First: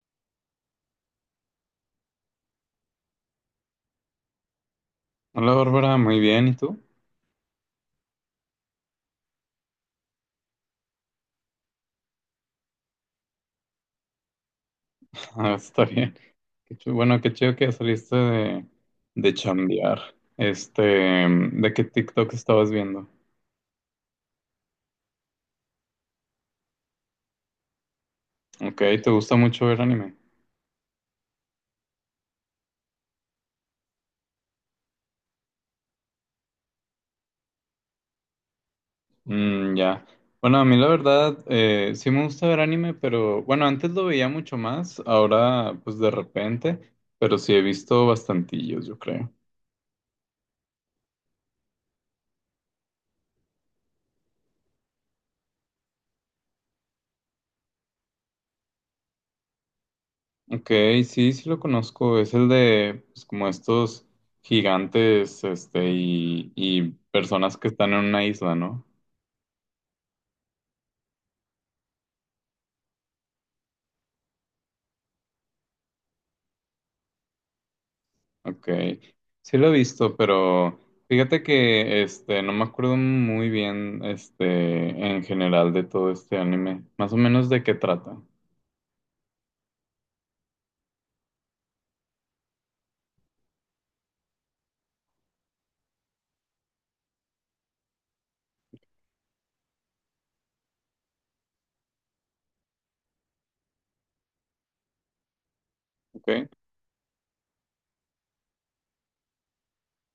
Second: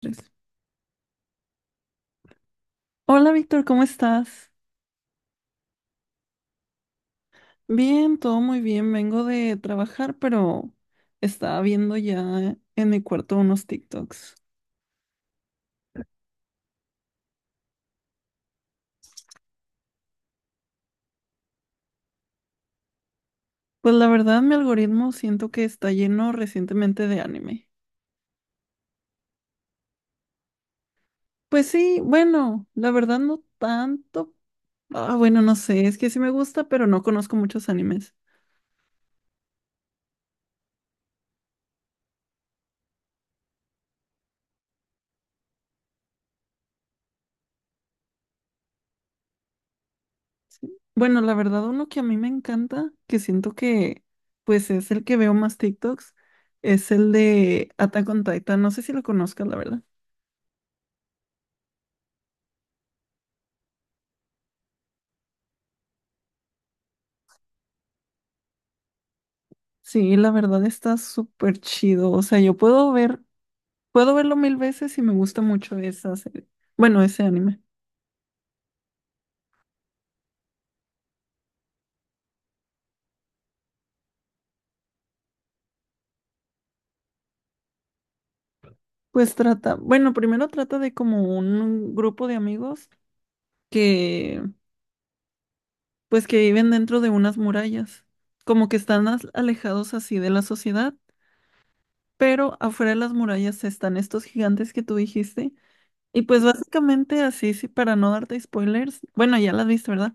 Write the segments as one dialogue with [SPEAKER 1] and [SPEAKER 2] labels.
[SPEAKER 1] Tres. Hola Víctor, ¿cómo estás?
[SPEAKER 2] Hola Bárbara, muy bien, ¿y tú?
[SPEAKER 1] Bien, todo muy bien. Vengo de trabajar, pero estaba viendo ya en mi cuarto unos TikToks.
[SPEAKER 2] Ah, está bien. Bueno, qué chido que ya saliste de chambear. ¿De qué TikTok estabas viendo?
[SPEAKER 1] Pues la verdad, mi algoritmo siento que está lleno recientemente de anime.
[SPEAKER 2] Ok, ¿te gusta mucho ver anime?
[SPEAKER 1] Pues sí, bueno, la verdad no tanto. Ah, bueno, no sé, es que sí me gusta, pero no conozco muchos animes.
[SPEAKER 2] Mm, ya. Bueno, a mí la verdad, sí me gusta ver anime, pero bueno, antes lo veía mucho más, ahora pues de repente, pero sí he visto bastantillos, yo creo.
[SPEAKER 1] Bueno, la verdad, uno que a mí me encanta, que siento que pues es el que veo más TikToks, es el de Attack on Titan. No sé si lo conozcas, la verdad.
[SPEAKER 2] Ok, sí lo conozco. Es el de, pues, como estos gigantes, y personas que están en una isla, ¿no?
[SPEAKER 1] Sí, la verdad está súper chido. O sea, yo puedo ver, puedo verlo mil veces y me gusta mucho esa serie. Bueno, ese anime.
[SPEAKER 2] Ok, sí lo he visto, pero fíjate que, no me acuerdo muy bien, en general de todo este anime. Más o menos de qué trata,
[SPEAKER 1] Pues trata, bueno, primero trata de como un grupo de amigos que, pues que viven dentro de unas murallas, como que están alejados así de la sociedad, pero afuera de las murallas están estos gigantes que tú dijiste. Y
[SPEAKER 2] ¿ok?
[SPEAKER 1] pues básicamente así, sí, para no darte spoilers, bueno, ya las viste, ¿verdad?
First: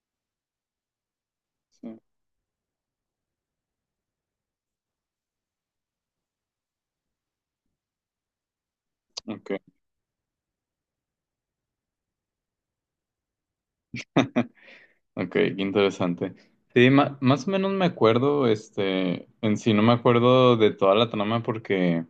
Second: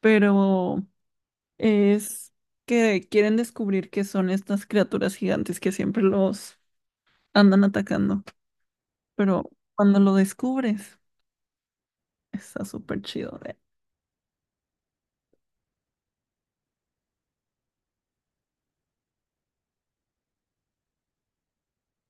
[SPEAKER 1] Pero
[SPEAKER 2] Sí,
[SPEAKER 1] es que quieren descubrir qué son estas criaturas gigantes que siempre los andan atacando. Pero
[SPEAKER 2] ok.
[SPEAKER 1] cuando lo descubres, está súper chido.
[SPEAKER 2] Ok, qué interesante. Sí, más o menos me acuerdo, en sí no me acuerdo de toda la trama porque,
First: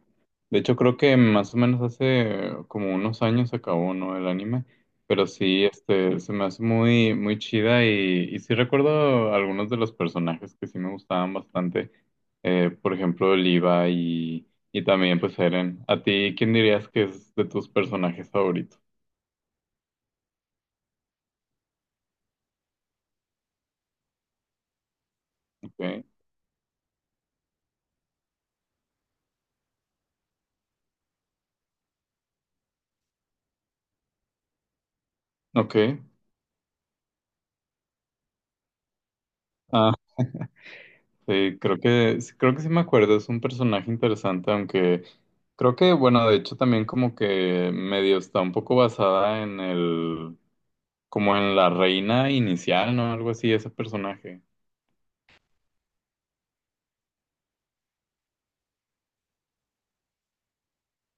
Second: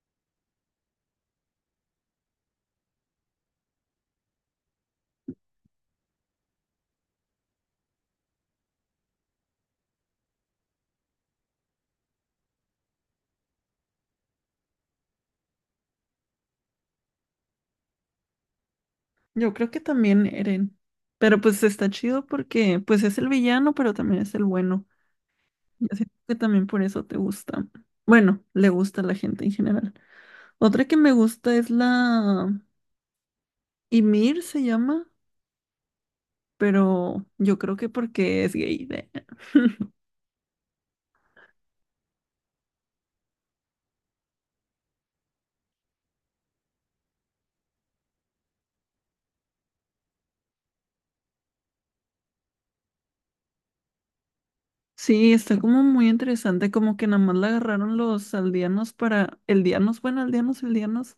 [SPEAKER 2] de hecho creo que más o menos hace como unos años acabó, ¿no? El anime, pero sí, se me hace muy chida y sí recuerdo algunos de los personajes que sí me gustaban bastante, por ejemplo, Oliva y también pues Eren. ¿A ti quién dirías que es de tus personajes favoritos?
[SPEAKER 1] Yo creo que también Eren. Pero pues está chido porque pues es el villano, pero también es el bueno. Yo
[SPEAKER 2] Ok,
[SPEAKER 1] siento que también por eso te gusta. Bueno, le gusta a la gente en general. Otra que me gusta es la Ymir se llama,
[SPEAKER 2] ok.
[SPEAKER 1] pero yo creo que porque es gay.
[SPEAKER 2] Sí, creo que sí me acuerdo, es un personaje interesante, aunque creo que, bueno, de hecho también como que medio está un poco basada en el, como en la reina inicial, ¿no? Algo así, ese personaje.
[SPEAKER 1] Sí, está como muy interesante, como que nada más la agarraron los aldeanos para, eldianos, bueno, aldeanos, eldianos,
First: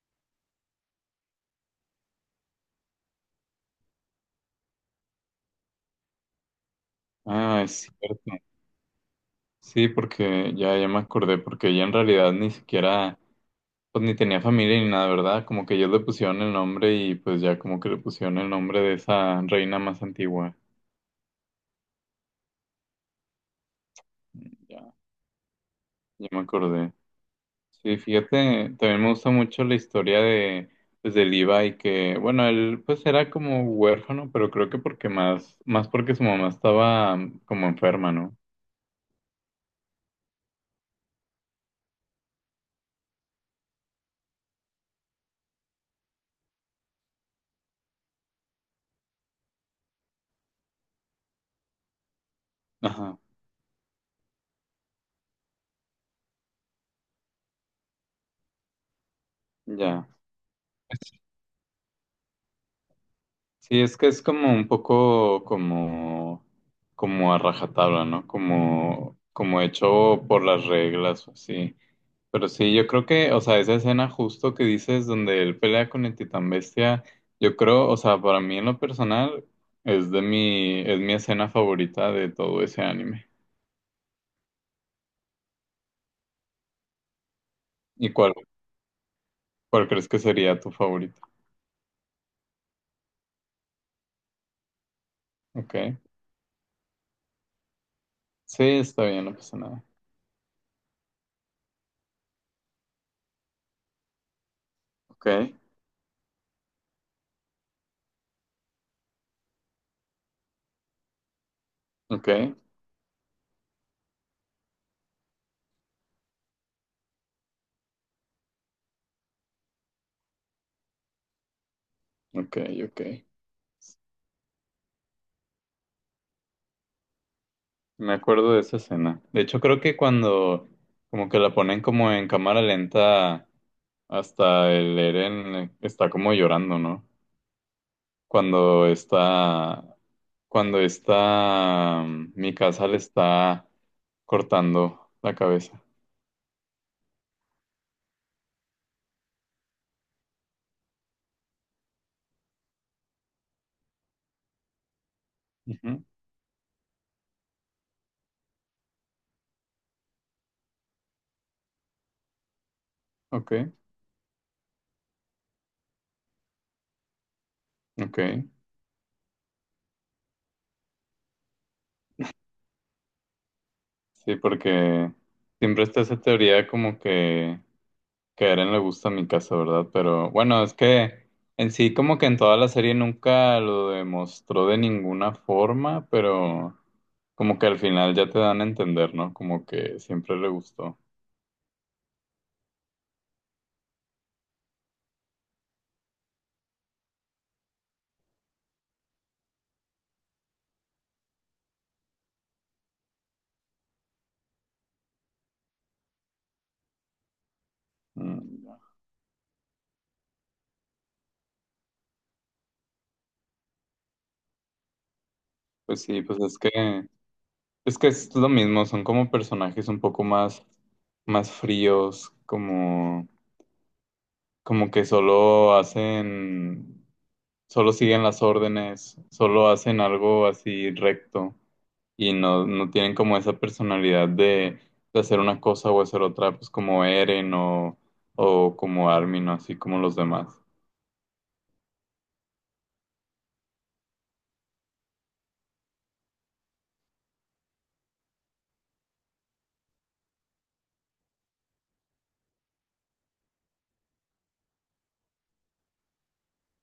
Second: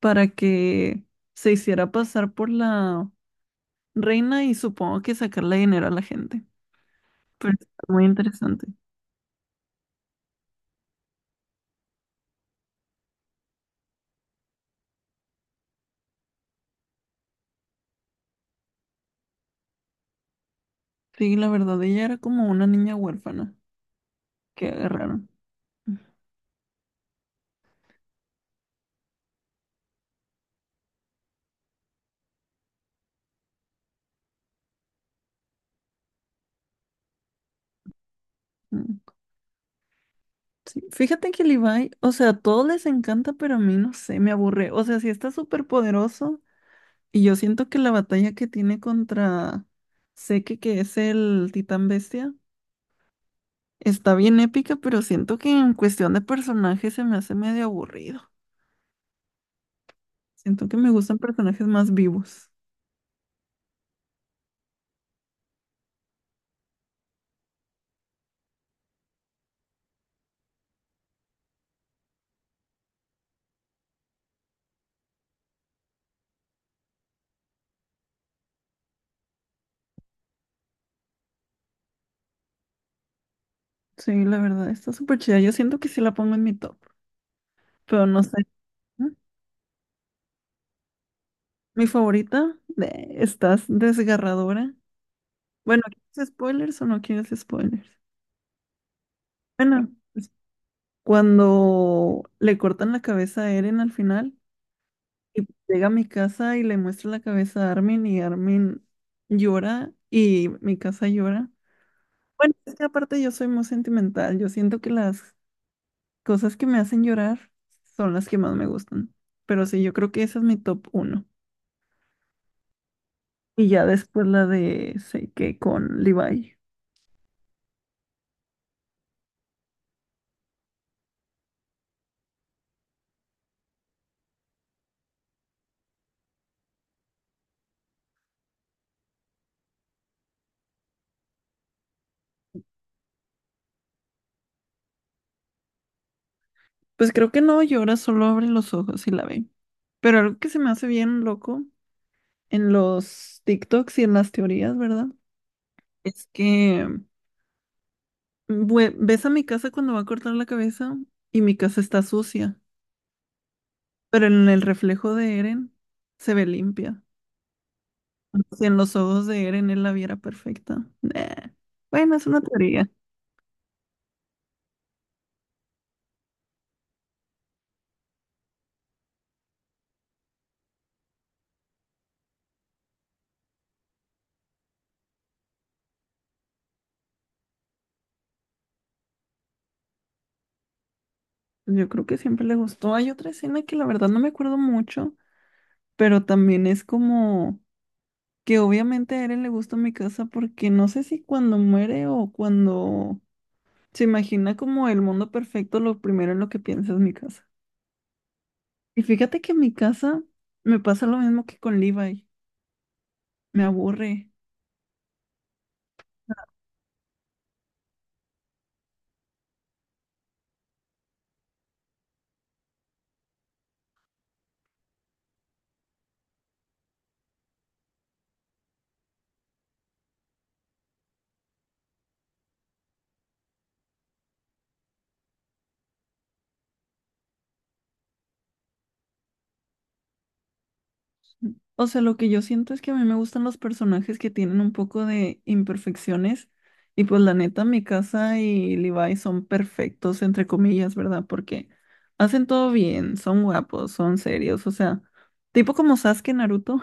[SPEAKER 1] para que se hiciera pasar por la reina y supongo que sacarle dinero a la gente. Pero
[SPEAKER 2] Ah,
[SPEAKER 1] está
[SPEAKER 2] es
[SPEAKER 1] muy
[SPEAKER 2] cierto.
[SPEAKER 1] interesante.
[SPEAKER 2] Sí, porque ya me acordé, porque ella en realidad ni siquiera, pues ni tenía familia ni nada, ¿verdad? Como que ellos le pusieron el nombre y pues ya como que le pusieron el nombre de esa reina más antigua.
[SPEAKER 1] Sí, la verdad, ella era como una niña huérfana
[SPEAKER 2] Mm,
[SPEAKER 1] que
[SPEAKER 2] ya,
[SPEAKER 1] agarraron.
[SPEAKER 2] ya me acordé. Sí, fíjate, también me gusta mucho la historia de, pues, de Levi, que, bueno, él pues era como huérfano, pero creo que porque más porque su mamá estaba como enferma, ¿no?
[SPEAKER 1] Ujú. Sí, fíjate que Levi, o sea, a todos les encanta, pero a mí no sé, me aburre. O sea, sí está súper poderoso, y yo siento que la batalla que tiene contra Seke, que es el titán bestia,
[SPEAKER 2] Ajá,
[SPEAKER 1] está bien épica, pero siento que en cuestión de personajes se me hace medio aburrido.
[SPEAKER 2] ya.
[SPEAKER 1] Siento que me gustan personajes más vivos.
[SPEAKER 2] Sí, es que es como un poco como, como a rajatabla, ¿no? Como hecho por las reglas o así. Pero sí, yo creo que, o sea, esa escena justo que dices donde él pelea con el Titán Bestia, yo creo, o sea, para mí en lo personal es es mi escena favorita de todo ese anime.
[SPEAKER 1] Sí, la verdad, está súper chida. Yo siento que sí la pongo en mi top, pero
[SPEAKER 2] ¿Y
[SPEAKER 1] no
[SPEAKER 2] cuál,
[SPEAKER 1] sé. ¿Mm?
[SPEAKER 2] ¿cuál crees que sería tu favorita?
[SPEAKER 1] Mi favorita, estás desgarradora.
[SPEAKER 2] Ok.
[SPEAKER 1] Bueno, ¿quieres spoilers o no quieres spoilers?
[SPEAKER 2] Sí, está bien, no pasa nada.
[SPEAKER 1] Bueno, pues, cuando le cortan la cabeza a Eren al final. Y
[SPEAKER 2] Ok,
[SPEAKER 1] llega a mi casa y le muestra la cabeza a Armin y Armin llora y mi casa llora. Bueno,
[SPEAKER 2] ok,
[SPEAKER 1] es que aparte yo soy muy sentimental. Yo siento que las cosas que me hacen llorar son las que más me gustan. Pero sí, yo creo que esa es mi top uno.
[SPEAKER 2] ok, ok.
[SPEAKER 1] Y ya después la de que con Levi.
[SPEAKER 2] Me acuerdo de esa escena. De hecho, creo que cuando como que la ponen como en cámara lenta hasta el Eren está como llorando, ¿no? cuando está, cuando está, mi casa le está cortando la cabeza.
[SPEAKER 1] Pues creo que no llora, solo abre los ojos y la ve. Pero algo que se me hace bien loco en los TikToks y en las teorías, ¿verdad?
[SPEAKER 2] Ujú,
[SPEAKER 1] Es que ves a mi casa cuando va a cortar la cabeza y mi casa está sucia,
[SPEAKER 2] Ok,
[SPEAKER 1] pero en el reflejo de Eren se ve limpia.
[SPEAKER 2] ok.
[SPEAKER 1] Si en los ojos de Eren él la viera perfecta. Nah. Bueno, es una teoría.
[SPEAKER 2] Sí, porque siempre está esa teoría como que a Eren le gusta mi casa, ¿verdad? Pero bueno, es que en sí como que en toda la serie nunca lo demostró de ninguna forma, pero como que al final ya te dan a entender, ¿no? Como que siempre le gustó.
[SPEAKER 1] Yo creo que siempre le gustó. Hay otra escena que la verdad no me acuerdo mucho, pero también es como que obviamente a Eren le gusta mi casa porque no sé si cuando muere o cuando se imagina como el mundo perfecto, lo primero en lo que piensa es mi casa.
[SPEAKER 2] Mm, ya.
[SPEAKER 1] Y fíjate que en mi casa me pasa lo mismo que con Levi, me aburre.
[SPEAKER 2] Pues sí, pues es que... Es que es lo mismo, son como personajes un poco más, más fríos, como, como que solo hacen, solo siguen las órdenes, solo hacen algo así recto y no, no tienen como esa personalidad de hacer una cosa o hacer otra, pues como Eren o como Armin, o así como los demás.
[SPEAKER 1] O sea, lo que yo siento es que a mí me gustan los personajes que tienen un poco de imperfecciones y pues la neta mi casa y Levi son perfectos, entre comillas, ¿verdad? Porque hacen todo bien, son guapos, son serios, o sea, tipo como Sasuke en Naruto,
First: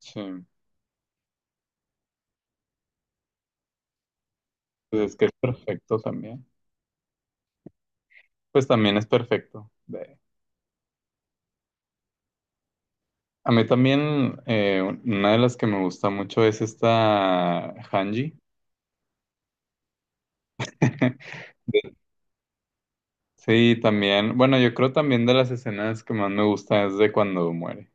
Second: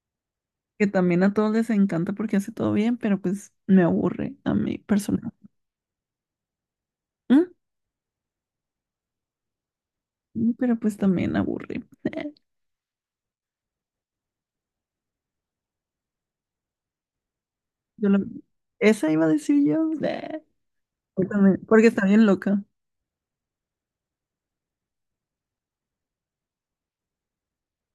[SPEAKER 2] Sí,
[SPEAKER 1] que también a todos les encanta porque hace todo bien, pero pues me aburre a mí
[SPEAKER 2] pues es que
[SPEAKER 1] personal.
[SPEAKER 2] es perfecto también.
[SPEAKER 1] ¿Mm?
[SPEAKER 2] Pues también es perfecto.
[SPEAKER 1] Pero pues también aburre.
[SPEAKER 2] A mí también una de las que me gusta mucho es esta
[SPEAKER 1] Yo lo-
[SPEAKER 2] Hanji.
[SPEAKER 1] Esa iba a decir yo. Yo también, porque está bien loca.
[SPEAKER 2] Sí, también, bueno, yo creo también de las escenas que más me gusta es de cuando muere.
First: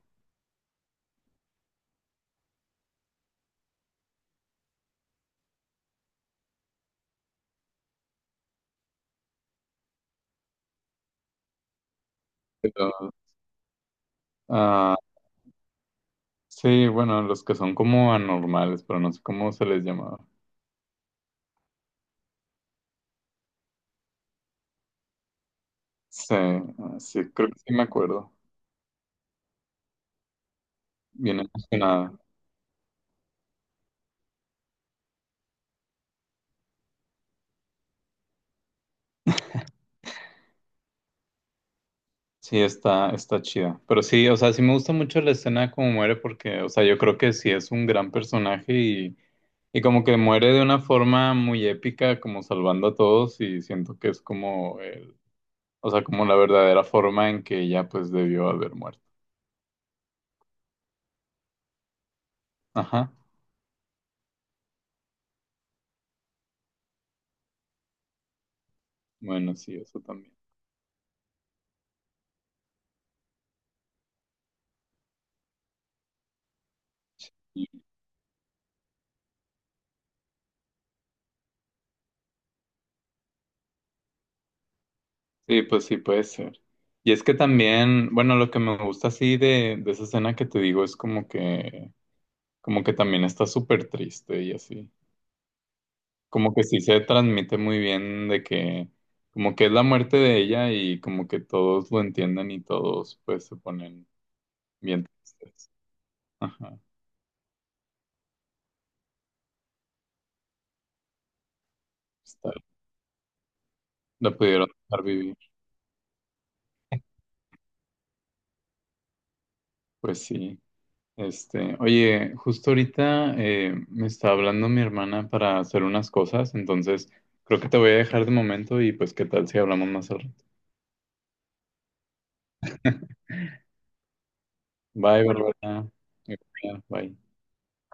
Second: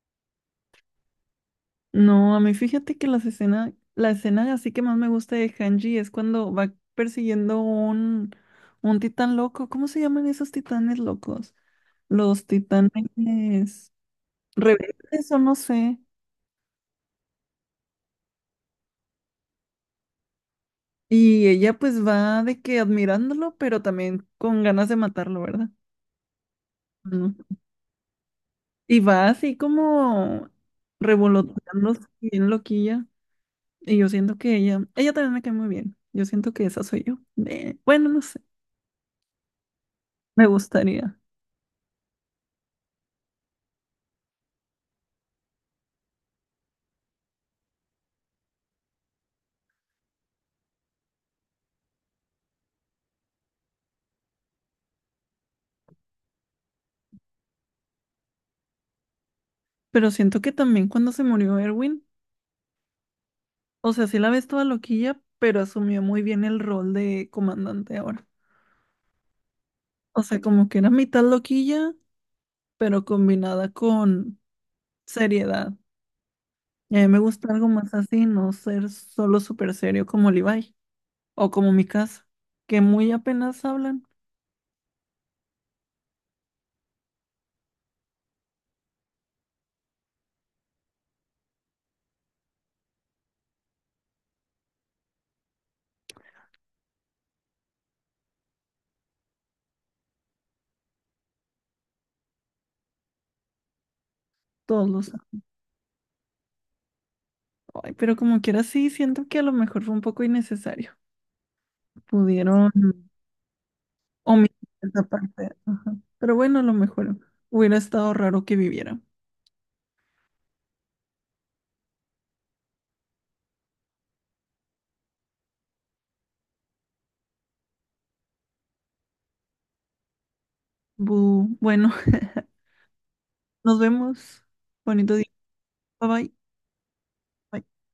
[SPEAKER 1] No, a mí fíjate que la escena así que más me gusta de Hanji es cuando va persiguiendo un titán loco. ¿Cómo se llaman esos titanes locos? Los
[SPEAKER 2] Pero,
[SPEAKER 1] titanes
[SPEAKER 2] ah,
[SPEAKER 1] rebeldes o no sé.
[SPEAKER 2] sí, bueno, los que son como anormales, pero no sé cómo se les llamaba.
[SPEAKER 1] Y ella pues va de que admirándolo, pero también con ganas de matarlo, ¿verdad?
[SPEAKER 2] Sí, sí, creo
[SPEAKER 1] Ujú.
[SPEAKER 2] que sí me acuerdo.
[SPEAKER 1] Y va así como
[SPEAKER 2] Bien
[SPEAKER 1] revoloteando
[SPEAKER 2] emocionada.
[SPEAKER 1] bien loquilla. Y yo siento que ella también me cae muy bien. Yo siento que esa soy yo. Bueno, no sé, me gustaría.
[SPEAKER 2] Sí, está chida. Pero sí, o sea, sí me gusta mucho la escena como muere porque, o sea, yo creo que sí es un gran personaje y como que muere de una forma muy épica, como salvando a todos y siento que es como o sea, como la verdadera forma en que ella pues debió haber muerto.
[SPEAKER 1] Pero siento que también cuando se murió Erwin,
[SPEAKER 2] Ajá.
[SPEAKER 1] o sea, sí la ves toda loquilla, pero asumió muy bien el rol de comandante ahora.
[SPEAKER 2] Bueno, sí, eso
[SPEAKER 1] O
[SPEAKER 2] también.
[SPEAKER 1] sea, como que era mitad loquilla, pero combinada con seriedad. Y a mí me gusta algo más así, no ser solo súper serio como Levi o como mi casa, que muy apenas hablan
[SPEAKER 2] Sí, pues sí puede ser. Y es que también, bueno, lo que me gusta así de esa escena que te digo es como que también está súper triste y así. Como que sí se transmite muy bien de que como que es la muerte de ella y como que todos lo entienden y todos pues se ponen
[SPEAKER 1] todos
[SPEAKER 2] bien
[SPEAKER 1] los...
[SPEAKER 2] tristes. Ajá.
[SPEAKER 1] Ay, pero como quiera sí, siento que a lo mejor fue un poco innecesario.
[SPEAKER 2] Está,
[SPEAKER 1] Pudieron
[SPEAKER 2] la
[SPEAKER 1] omitir
[SPEAKER 2] pudieron
[SPEAKER 1] esa
[SPEAKER 2] dejar vivir.
[SPEAKER 1] parte. Ajá. Pero bueno, a lo mejor hubiera estado raro que viviera.
[SPEAKER 2] Pues sí. Oye, justo ahorita me está hablando mi hermana para hacer unas cosas, entonces creo que te voy a dejar de momento y pues qué tal si hablamos más al rato.
[SPEAKER 1] Bueno, nos vemos. Bonito
[SPEAKER 2] Bye,
[SPEAKER 1] día.
[SPEAKER 2] Bárbara.
[SPEAKER 1] Bye bye.
[SPEAKER 2] Bye.
[SPEAKER 1] Bye.